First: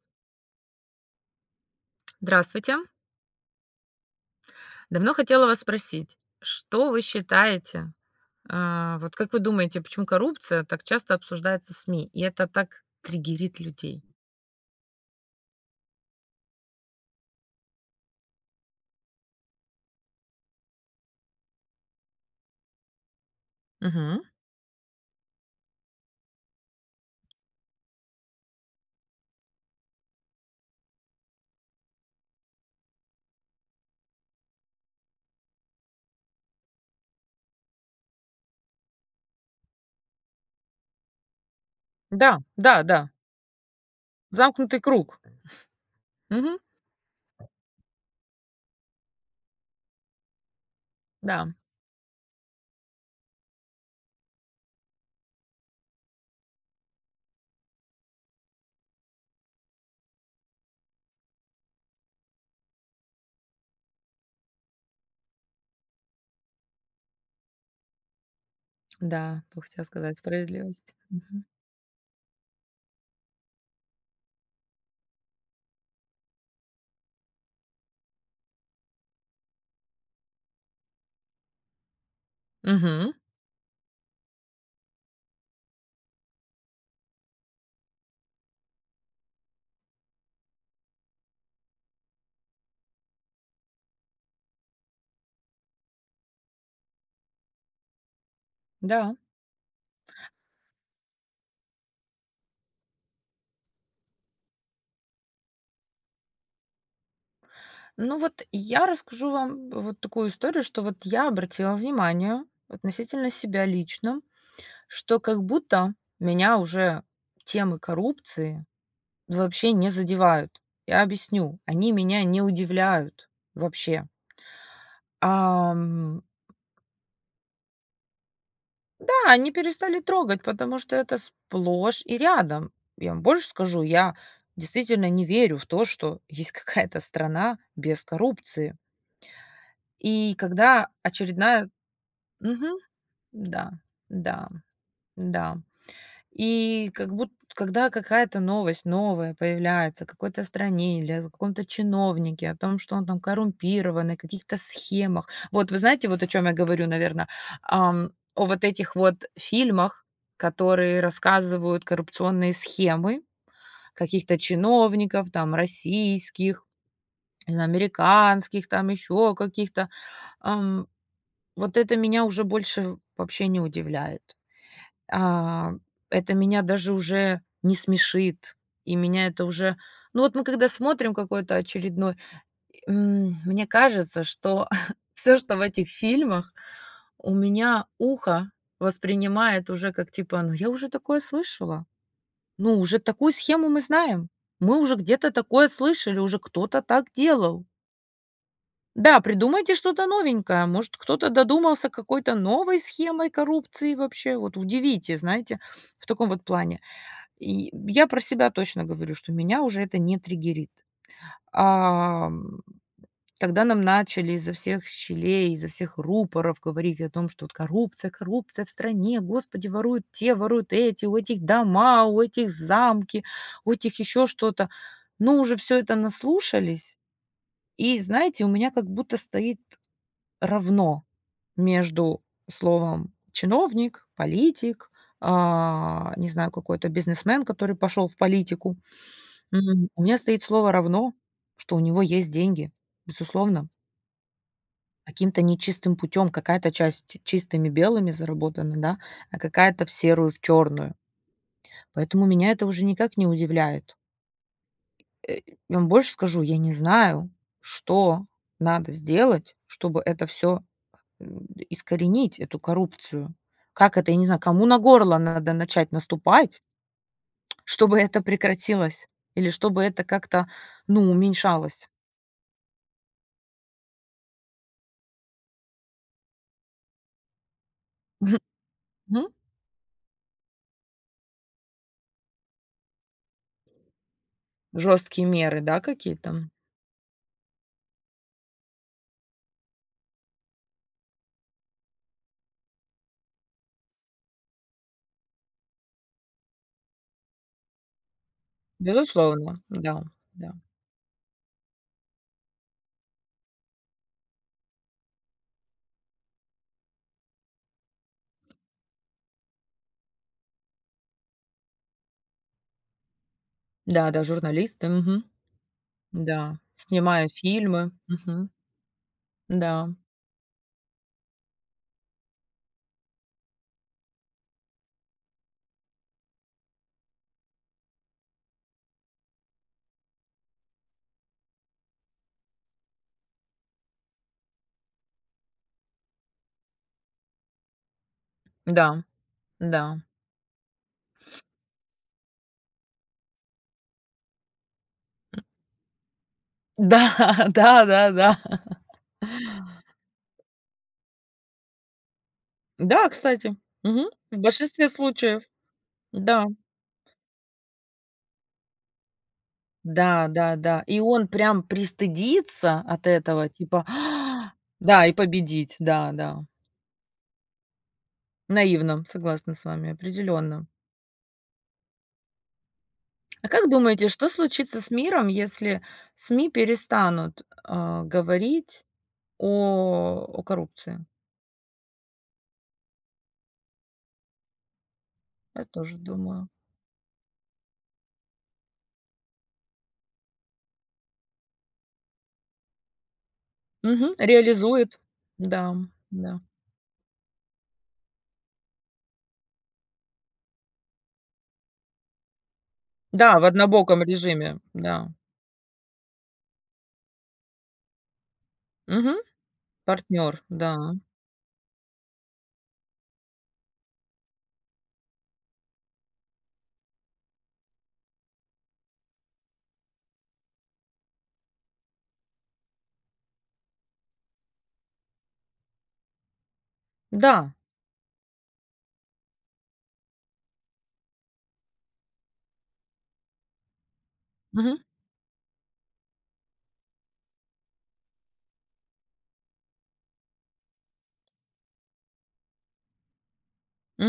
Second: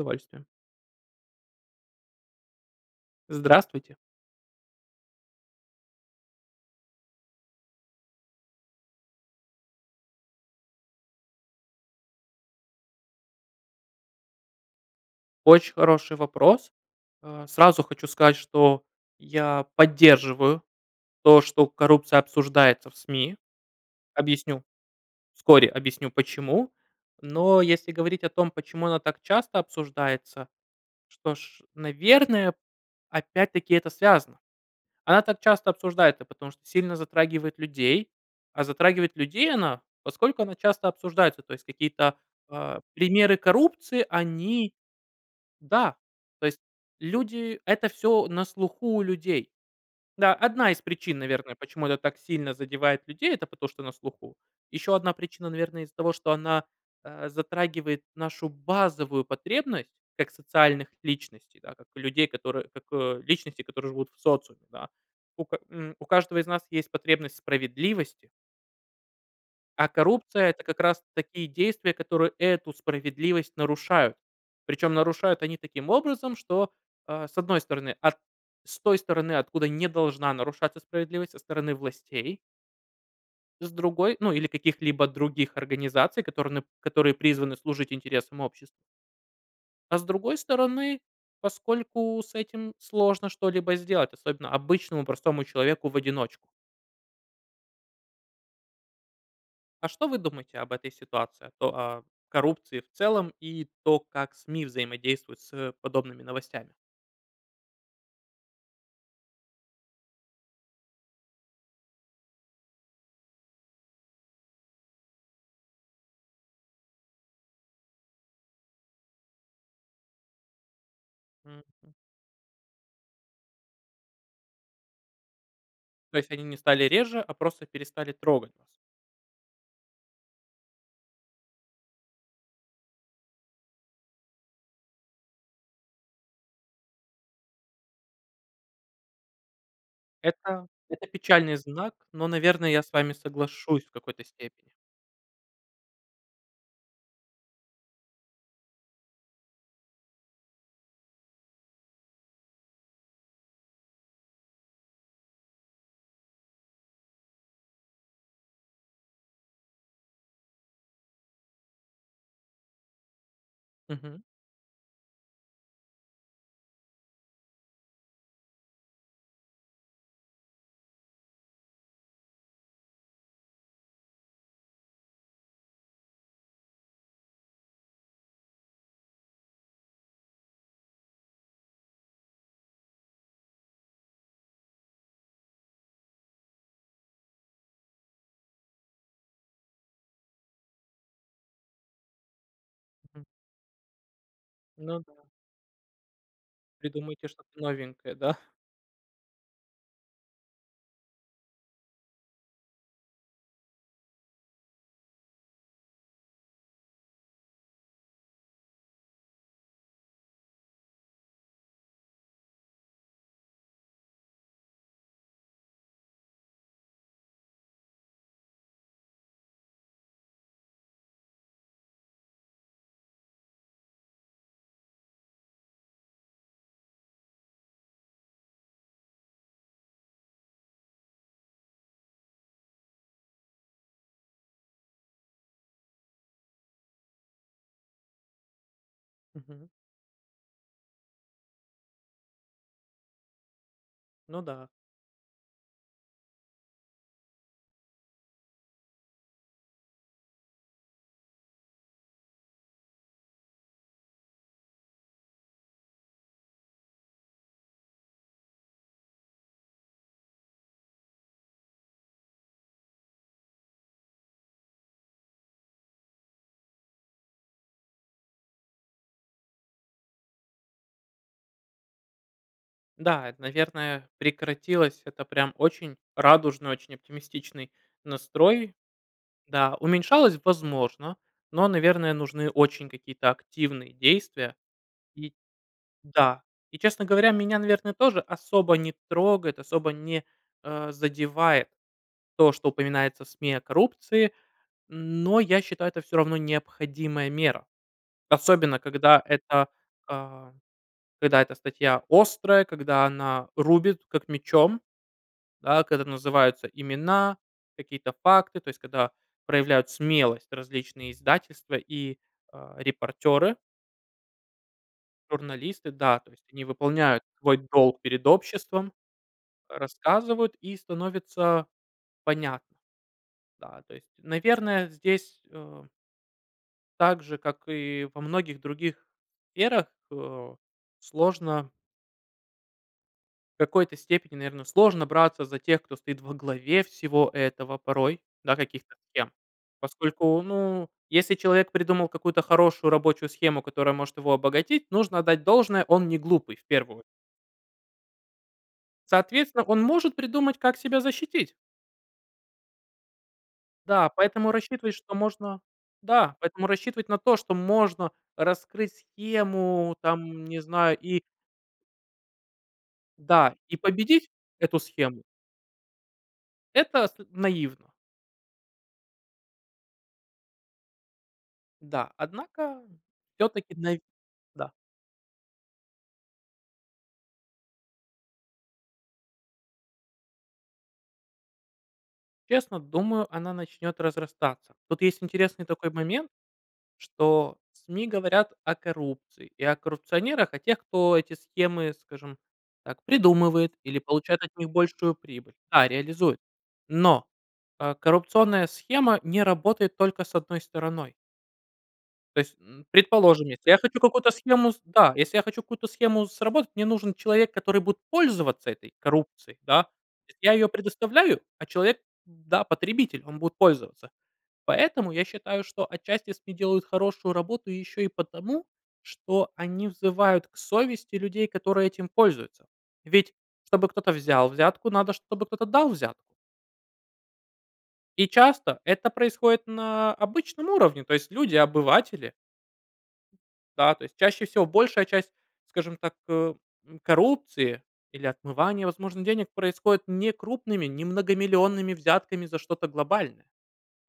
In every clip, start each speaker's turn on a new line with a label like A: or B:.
A: С удовольствием.
B: Здравствуйте.
A: Здравствуйте.
B: Давно хотела вас спросить, что вы считаете э, вот как вы думаете, почему коррупция так часто обсуждается СМИ, и это так триггерит людей?
A: Очень хороший вопрос. Э, сразу хочу сказать, что я поддерживаю то, что коррупция обсуждается в СМИ.
B: Мгм.
A: Объясню, вскоре объясню, почему. Но если говорить о том, почему она так часто обсуждается, что ж, наверное, опять-таки это связано. Она так часто обсуждается, потому что сильно затрагивает людей. А затрагивает людей она, поскольку она часто обсуждается. То есть какие-то,
B: Да,
A: э,
B: да да.
A: примеры коррупции они
B: Замкнутый круг.
A: Да, то
B: Мгм.
A: есть люди это всё на слуху у людей. Да, одна из причин,
B: Да.
A: наверное, почему это так сильно задевает людей- это потому что на слуху. Ещё одна причина, наверное, из-за того, что она, э, затрагивает нашу базовую потребность как социальных личностей, да, как людей, которые как, э, личностей, которые живут в социуме, да. У ка м, у каждого из нас есть потребность в справедливости.
B: Да, тока хотела
A: А
B: сказать:
A: коррупция- это как
B: "Справедливость".
A: раз
B: Мгм.
A: такие действия, которые эту справедливость нарушают. Причем нарушают они таким образом, что, э, с одной стороны, от с той стороны, откуда не должна нарушаться справедливость, со стороны властей.
B: Мгм.
A: С другой, ну, или каких-либо других организаций, которые нып которые призваны служить интересам обществ. А, с другой стороны, поскольку с этим сложно что-либо сделать, особенно обычному простому человеку в одиночку.
B: Да.
A: А что вы думаете об этой ситуации? То а, коррупции в целом и то, как СМИ взаимодействуют с подобными новостями?
B: Ну, вот я расскажу вам вот такую историю, что вот я обратила внимание, относительно себя лично, что как будто меня уже темы коррупции вообще не задевают. Я объясню: они
A: М,.
B: меня не удивляют вообще.
A: То
B: Ам.
A: есть они не стали реже, а просто перестали трогать вас?
B: Да, они перестали трогать, потому что это сплошь и рядом. Я вам больше скажу, я действительно не верю в то, что есть какая-то страна без коррупции. И
A: Это
B: когда
A: это печальный
B: очередная
A: знак, но, наверно,
B: Мгм.
A: я с вами
B: Да,
A: соглашусь в какой-то
B: да,
A: степени.
B: да. И как будт когда какая-то новость новая появляется о какой-то стране или о каком-то чиновнике, о том, что он там коррумпированный, о каких-то схемах, вот вы знаете, вот о чём я говорю, наверно. Ам, о вот этих вот фильмах, которые рассказывают коррупционные схемы
A: Мгм.
B: каких-то чиновников там российских, не знаю, американских, там ещё каких-то. Эм. Вот это меня уже больше в вообще не удивляет. А, это меня даже уже не смешит. И меня это уже Ну вот мы когда смотрим какой-то очередной и м, мне кажется, что всё, что в этих фильмах, у меня ухо воспринимает уже как типа: "Ну я уже такое слышала! Ну, уже
A: Мгм.
B: такую схему мы знаем! Мы уже
A: Ну да.
B: где-то такое слышали, уже кто-то так
A: Придумайте что-то
B: делал!"
A: новенькое, да?
B: Да, придумайте что-то новенькое! Может, кто-то додумался какой-то новой схемой коррупции вообще? Вот, удивите, знаете, в таком вот плане. И, м, я про себя точно говорю, что меня уже это не триггерит. Ам, когда нам начали изо всех щелей, изо всех рупоров говорить о том, что вот: "Коррупция коррупция в стране. Господи, воруют те, воруют эти, у этих дома, у этих замки, у этих ещё что-то". Ну уже всё это наслушались. И, знаете, у меня как будто стоит равно между словом "чиновник", "политик", а, не знаю, какой-то "бизнесмен", который пошёл в политику.
A: Мгм.
B: М. У меня стоит слово "равно", что у него есть деньги. Безусловно.
A: Ну да.
B: Каким-то нечистым путём, какая-то часть чистыми белыми заработана, да, а какая-то в серую, в чёрную. Поэтому меня это уже никак не удивляет. Э, я вам больше скажу, я не знаю, что надо сделать, чтобы это всё, м, искоренить эту коррупцию. Как это, я не знаю, кому на горло надо начать наступать, чтобы это прекратилось или чтобы это как-то, ну, уменьшалось.
A: Да, это, наверное, прекратилось. Это прям очень радужный, очень оптимистичный настрой.
B: Мгм.
A: Да, уменьшалось- возможно, но, наверное, нужны очень какие-то активные действия.
B: Жёсткие
A: И
B: меры, да,
A: да,
B: какие-то?
A: и, честно говоря, меня, наверное, тоже особо не трогает, особо не, э, задевает то, что упоминается в СМИ о коррупции. Но я считаю, это всё равно необходимая мера. Особенно, когда
B: Безусловно.
A: эта,
B: Да,
A: а,
B: да.
A: когда эта статья острая, когда она рубит, как мечом. Да, когда называются имена, какие-то факты, то есть когда проявляют смелость различные издательства и, а, репортеры.
B: Да-да, журналисты. Мгм.
A: Журналисты, да, то есть
B: Да,
A: они выполняют
B: снимая
A: свой
B: фильмы,
A: долг перед
B: мгм,
A: обществом,
B: да.
A: рассказывают и становится понятно. Да, то есть, наверное, здесь, эм Так же, как и во многих других сферах, э, сложно В какой-то степени, наверно, сложно браться за тех, кто стоит во главе всего этого порой, да, каких-то
B: Да,
A: схем.
B: да.
A: Поскольку, ну, если человек придумал какую-то хорошую рабочую схему, которая может его обогатить, нужно отдать должное, он не глупый, в
B: Да
A: первую о
B: да-да-да.
A: Соответственно, он может придумать, как себя защитить.
B: Да, кстати. Мгм,
A: Да,
B: в
A: поэтому
B: большинстве
A: рассчитывать, что
B: случаев.
A: можно Да,
B: Да.
A: поэтому рассчитывать на то, что можно раскрыть схему, там, не
B: Да-да-да.
A: знаю,
B: И
A: и
B: он прям пристыдиться от этого,
A: да, и
B: типа
A: победить эту
B: Да, и
A: схему
B: победить. Да-да.
A: это с наивно.
B: Наивно, согласна с вами, определённо.
A: Да, однако,
B: А как
A: всё-таки наив
B: думаете, что
A: Да.
B: случится с миром, если СМИ перестанут, э, говорить о о коррупции?
A: Честно, думаю, она начнет разрастаться. Тут есть
B: Я
A: интересный такой
B: тоже
A: момент,
B: думаю.
A: что СМИ говорят о коррупции и о коррупционерах, о тех, кто эти схемы, скажем так, придумывает или
B: Мгм,
A: получает от них
B: реализует
A: большую прибыль
B: да,
A: Да, реализует.
B: да.
A: Но, э, коррупционная схема не работает только с одной стороной. То есть, м,
B: Да, в
A: предположим, если я хочу
B: однобоком
A: какую-то
B: режиме,
A: схему, с
B: да.
A: да, если я хочу какую-то схему сработать, мне нужен человек, который будет пользоваться этой
B: Мгм.
A: коррупцией, да. То есть
B: Партнёр,
A: я её
B: да.
A: предоставляю, а человек, да, потребитель, он будет пользоваться. Поэтому я считаю, что отчасти, если делают хорошую работу ещё и потому, что они взывают к совести людей, которые этим пользуются. Ведь, чтобы кто-то взял взятку, надо, чтобы кто-то дал взятку.
B: Да.
A: И часто это происходит на обычном уровне. То есть люди обыватели. Да, то есть чаще всего,
B: Мгм.
A: большая часть, скажем так, э, м, коррупции или отмывания возможных денег происходит не крупными, не многомиллионными взятками за что-то глобальное,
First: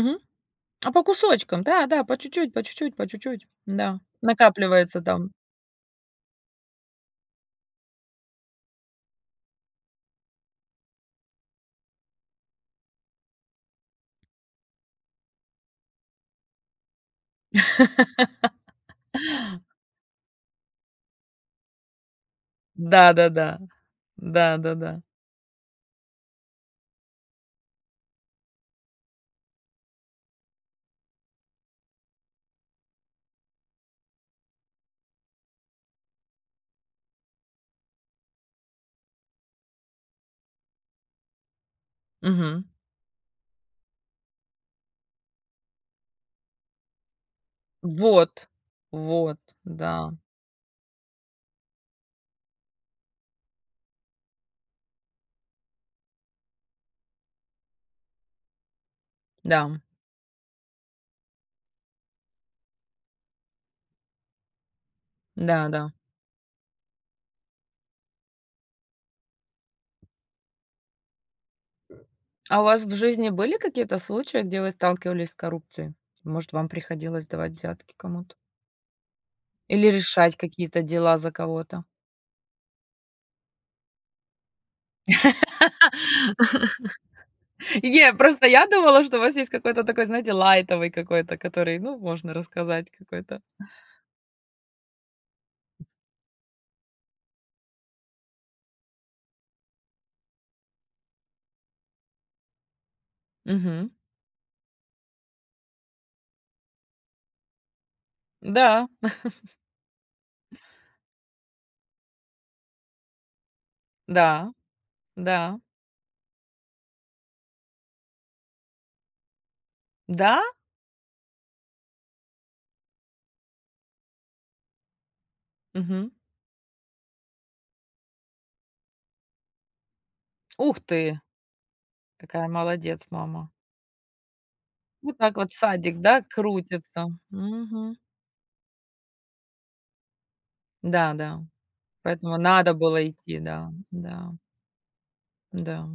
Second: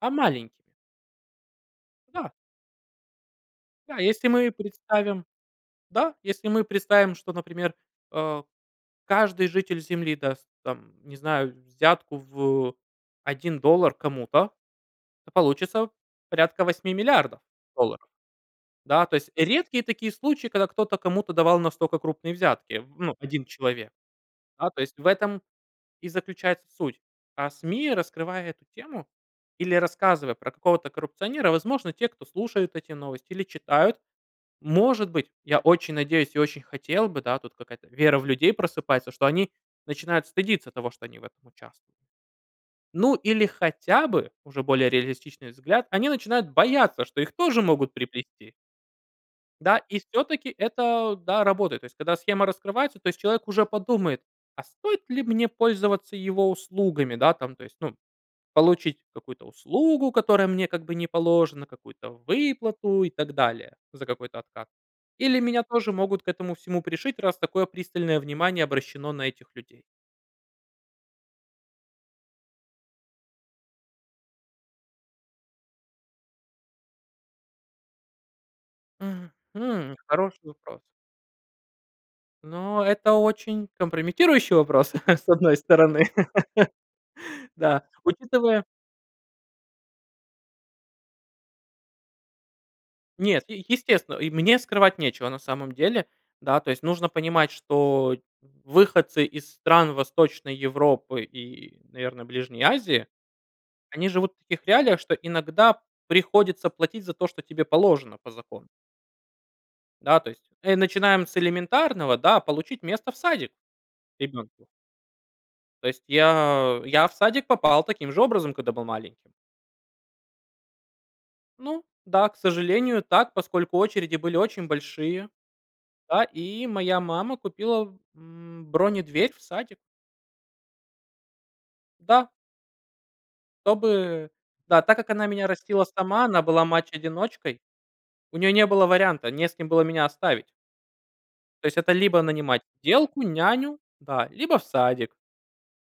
A: а маленькими.
B: А по кусочкам, да-да, по
A: Да.
B: чуть-чуть по чуть-чуть по чуть-чуть.
A: Да,
B: Да,
A: если мы
B: накапливается
A: представим
B: там.
A: да, если мы представим что, например, э, каждый житель земли даст, там, не знаю, взятку в 1 доллар кому-то, то получится порядка 8 000 000 000 долларов. Да, то есть редкие такие случаи, когда кто-то кому-то давал настока крупные взятки, в ну, 1
B: Да-да-да,
A: человек. Да, то есть
B: да-да-да.
A: в этом и заключается суть. А СМИ, раскрывая эту тему или рассказывая про какого-то коррупционера, возможно, те, кто слушают эти новости или читают, может быть, я очень надеюсь и очень хотел бы, да, тут какая-то вера в людей просыпается, что они начинают стыдиться того, что они в этом участвуют.
B: Мгм.
A: Ну, или хотя бы, уже более реалистичный взгляд, они начинают бояться, что их тоже могут
B: Вот,
A: приплести.
B: вот,
A: Да, и
B: да.
A: всё-таки это, да, работает. То есть когда схема раскрывается, то есть человек уже подумает: "А стоит ли мне пользоваться его услугами, да, там, то есть, ну, получить какую-то
B: Да.
A: услугу, которая мне как бы не положена, какую-то выплату и так далее за какой-то откат? Или меня
B: Да-да.
A: тоже могут к этому всему пришить, раз такое пристальное внимание обращено на этих людей?"
B: А у вас в жизни были какие-то случаи, где вы сталкивались с коррупцией? Может, вам приходилось давать взятки кому-то? Или
A: Мгм,
B: решать
A: хороший вопрос.
B: какие-то дела за кого-то?
A: Но это очень компрометирующий вопрос, с одной стороны. Да,
B: Е просто
A: учитывая
B: я думала, что у вас есть какой-то такой, знаете, лайтовый какой-то, который, ну, можно рассказать какой-то.
A: Нет, е естественно, и мне скрывать нечего, на самом деле. Да, то есть нужно понимать, что выходцы из стран Восточной Европы и, наверно, Ближней Азии,
B: Мгм.
A: они живут в таких реалиях, что иногда приходится платить за то, что тебе положено по закону.
B: Да.
A: Да, то есть, э, начинаем с элементарного, да: получить место в садик
B: Да,
A: ребенку.
B: да.
A: То есть я я в садик попал таким же образом, когда был маленьким.
B: Да?
A: Ну да, к сожалению, так, поскольку очереди были очень большие,
B: Мгм.
A: да, и моя мама купила, м, бронедверь в садик.
B: Ух ты!
A: Да.
B: Какая молодец мама.
A: Чтобы да, так как
B: Вот
A: она
B: так
A: меня
B: вот
A: растила
B: садик, да,
A: сама, она была
B: крутится.
A: мать-одиночкой,
B: Мгм.
A: у нее не было варианта, не с кем было меня оставить.
B: Да-да,
A: То есть это либо
B: поэтому
A: нанимать
B: надо было
A: сиделку,
B: идти, да,
A: няню, да,
B: да.
A: либо в садик.
B: Да.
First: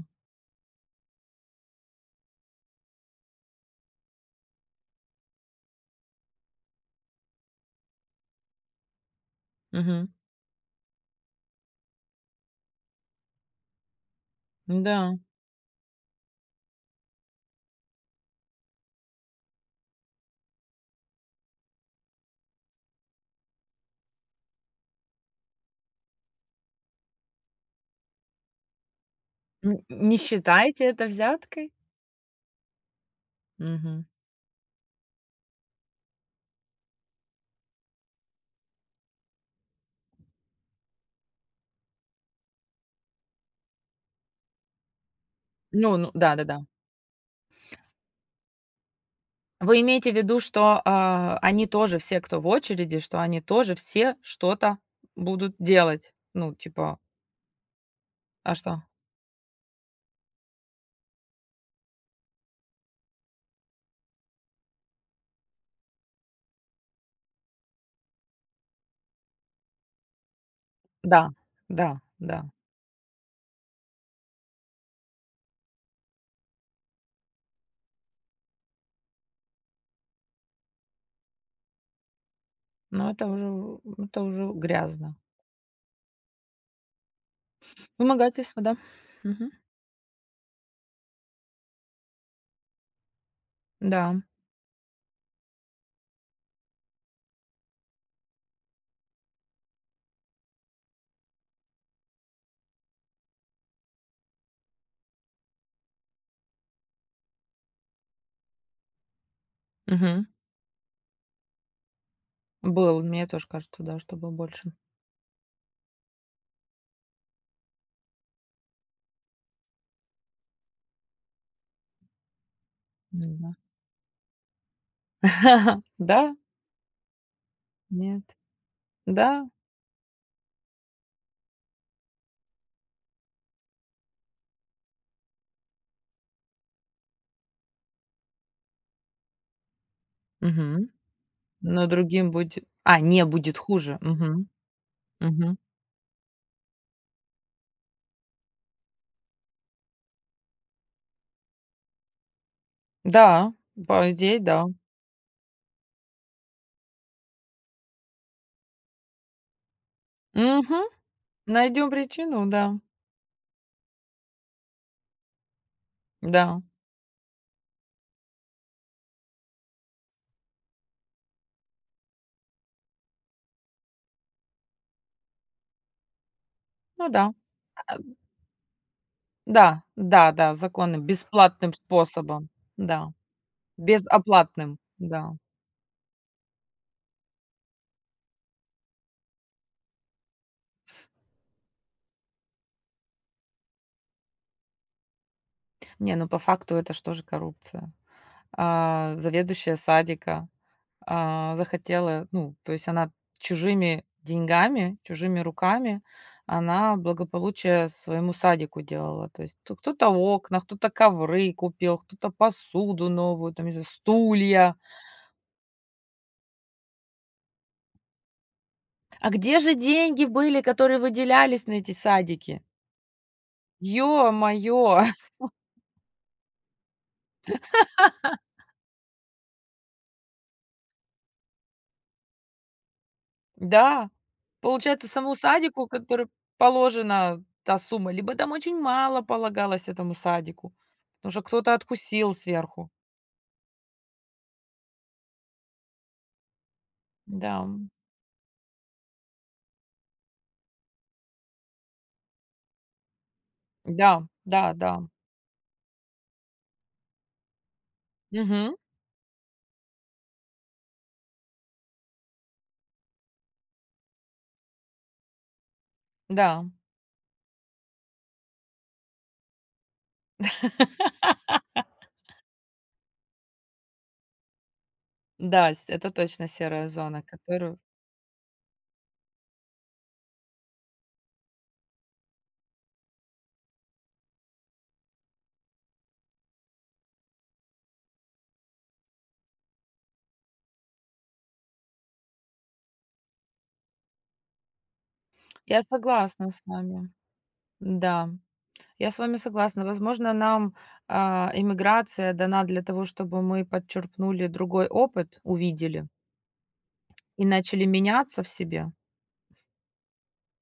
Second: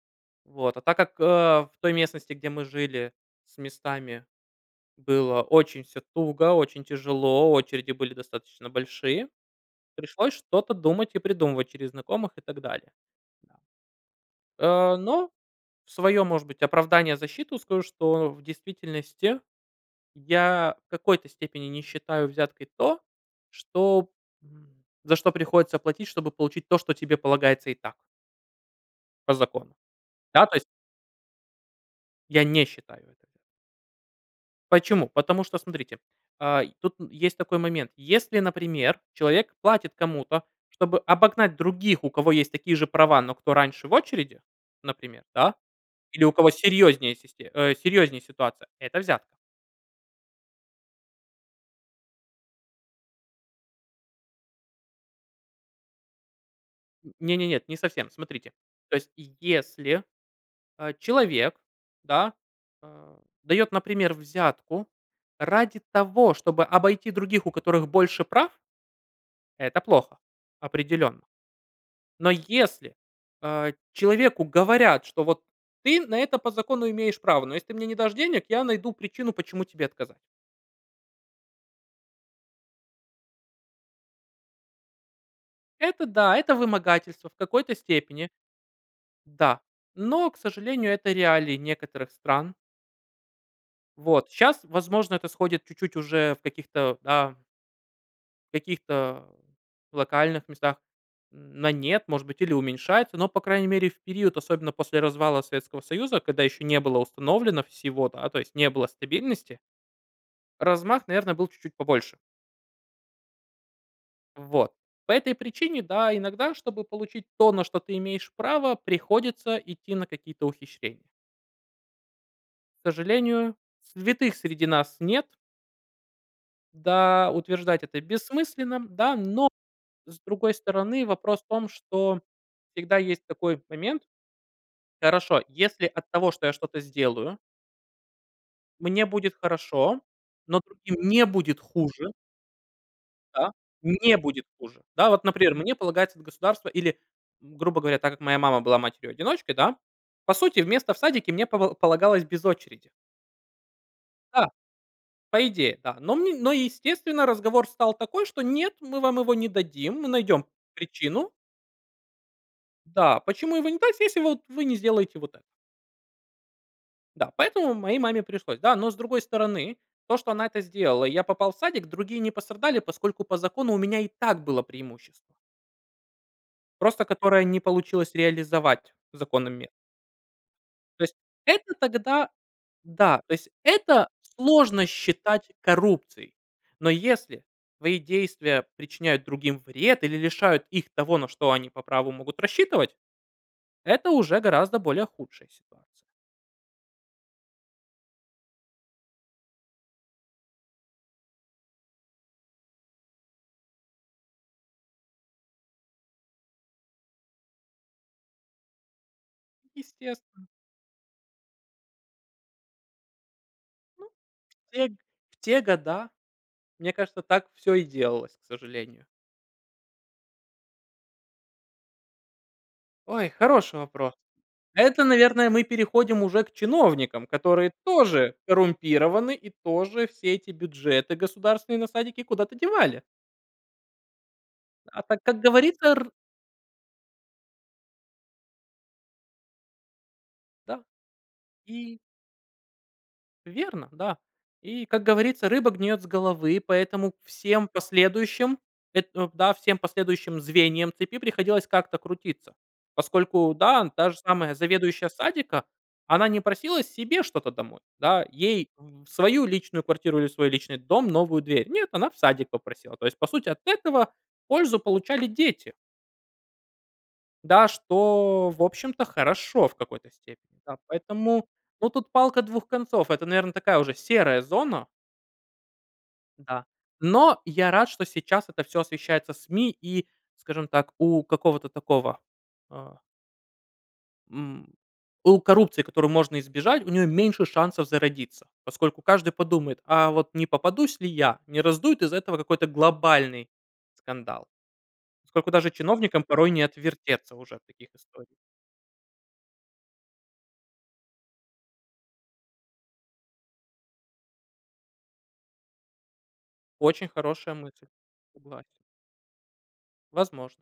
A: Вот, а так как, а, в той местности, где мы жили, с местами было очень всё туго, очень тяжело, очереди были достаточно большие,
B: Мгм.
A: пришлось что-то думать и придумывать через знакомых и так далее. Да. Э,
B: М-да.
A: но в своё, может быть, оправдание, защиту скажу, что в действительности, я в какой-то степени не считаю взяткой то, что, м, за что приходится платить, чтобы получить то, что тебе полагается и так. По закону.
B: Н не
A: Да, то есть
B: считаете это взяткой?
A: Я не считаю это
B: Мгм.
A: Почему? Потому что, смотрите, э, и тут есть такой момент. Если, например, человек платит кому-то, чтобы обогнать других, у кого есть такие же права, но кто раньше в очереди, например, да,
B: Ну ну
A: или у кого
B: да-да-да.
A: серьёзнее систе э, серьёзнее ситуация- это взятка.
B: Вы имеете в виду, что, э, они тоже все, кто в очереди, что они тоже все что-то будут делать? Ну, типа
A: Не не нет, не совсем. Смотрите,
B: А что?
A: то есть если, э, человек, да, а, дает, например, взятку ради того, чтобы обойти других, у которых больше прав это плохо. Определённо.
B: Да, да,
A: Но
B: да.
A: если, э, человеку говорят, что вот: "Ты на это по закону имеешь право, но если ты мне не дашь денег, я найду причину, почему тебе отказать".
B: Но это уже ну это уже грязно.
A: Это да, это вымогательство в какой-то степени.
B: Вымогательство, да. Мгм.
A: Да, но, к сожалению, это реалии некоторых стран.
B: Да.
A: Вот щас, возможно, это сходит чуть-чуть уже в каких-то, да каких-то локальных местах н на "нет", может быть, или уменьшается, но, по крайней мере, в период, особенно после развала Советского Союза, когда ещё не было установлено всего, да, то есть, не было стабильности
B: Мгм.
A: размах, наверно, был чуть-чуть побольше.
B: Было, вот мне тоже кажется, да, что было больше.
A: Вот. По этой причине, да, иногда, чтобы получить то, на что ты имеешь право, приходится идти на какие-то ухищрения. К
B: Ну
A: сожалению,
B: да.
A: святых среди нас нет.
B: Да.
A: Да, утверждать это
B: Нет,
A: бессмысленно, да.
B: да.
A: Но, с другой стороны, вопрос в том, что всегда есть такой момент. Хорошо, если от того, что я что-то сделаю мне будет хорошо, но
B: Мгм.
A: другим не будет
B: Но
A: хуже.
B: другим буде а, не
A: Да,
B: будет хуже.
A: не будет
B: Мгм.
A: хуже. Да, вот, например,
B: Мгм.
A: мне полагается от государства или, м, грубо говоря, так как моя мама была матерью-одиночкой, да? По сути, место в садике мне пова полагалось без очереди.
B: Да, по идее,
A: Да.
B: да.
A: По идее, да. Но мн но, естественно, разговор стал такой, что: "Нет, мы вам его не дадим. Мы найдем
B: Мгм.
A: причину".
B: Найдём причину, да.
A: Да. Почему его не так, если, вот, вы не сделаете вот это?
B: Да.
A: Да. Поэтому моей маме пришлось, да. Но, с другой стороны, то, что она это сделала, и я попал в садик, другие не пострадали, поскольку по закону у меня и так было преимущество. Просто
B: Ну да.
A: которое не
B: А а у
A: получилось реализовать законами.
B: Да, да-да, законы
A: То есть
B: бесплатным
A: это тогда
B: способом, да,
A: да, то есть это
B: безоплатным,
A: сложно
B: да.
A: считать коррупцией. Но если твои действия причиняют другим вред или лишают их того, на что они по праву могут рассчитывать- это уже гораздо более худшая ситуация.
B: Не, ну по факту это ж тоже коррупция. А, заведующая садика, а, захотела, ну, то есть она чужими деньгами, чужими руками, она благополучие своему садику делала. То есть тут кто-то
A: Естественно.
B: окна, кто-то ковры купил, кто-то посуду новую, там, не знаю,
A: Ну. В
B: стулья.
A: те г в те года, мне кажется, так всё и делалось, к сожалению.
B: А где же деньги были, которые выделялись на эти садики?
A: Ой, хороший вопрос.
B: Ё-моё.
A: Это, наверное, мы переходим уже к чиновникам, которые тоже коррумпированы и тоже все эти бюджеты государственные на садики куда-то девали.
B: Да,
A: А
B: получается
A: так,
B: самому
A: как
B: садику,
A: говорится, р
B: которо положена та сумма, либо там очень мало полагалось этому садику,
A: Да.
B: потому что кто-то
A: И
B: откусил сверху.
A: Верно, да. И, как говорится, рыба гниет с головы, поэтому всем
B: Да.
A: последующим, это, эм да, всем последующим звеньям цепи приходилось как-то крутиться, поскольку, да, та же
B: Да,
A: самая
B: да-да.
A: заведующая садика, она не просила себе что-то домой, да, ей
B: Мгм.
A: в в свою личную квартиру или в свой личный дом новую дверь. Нет, она в садик попросила. То есть по сути, от этого пользу получали дети.
B: Да.
A: Да, что, в общем-то, хорошо в какой-то степени. Да, поэтому, ну, тут палка двух концов. Это, наверно, такая уже, серая зона.
B: Да, с это точно
A: Да,
B: серая зона,
A: но я
B: которую
A: рад, что сейчас это всё освещается СМИ и, скажем так, у какого-то такого, а м, у коррупции, которую можно избежать, у нее меньше шансов зародиться. Поскольку каждый подумает: "А вот не попадусь ли я? Не раздуют из-за этого какой-то глобальный скандал?" Поскольку даже
B: Я
A: чиновникам
B: согласна
A: порой не
B: с вами.
A: отвертеться уже в таких
B: Да,
A: историях.
B: я с вами согласна. Возможно, нам, а, эмиграция дана для того, чтобы мы подчерпнули другой опыт, увидели.
A: Очень
B: И
A: хорошая
B: начали
A: мысль.
B: меняться в
A: Согласен.
B: себе.
A: Возможно.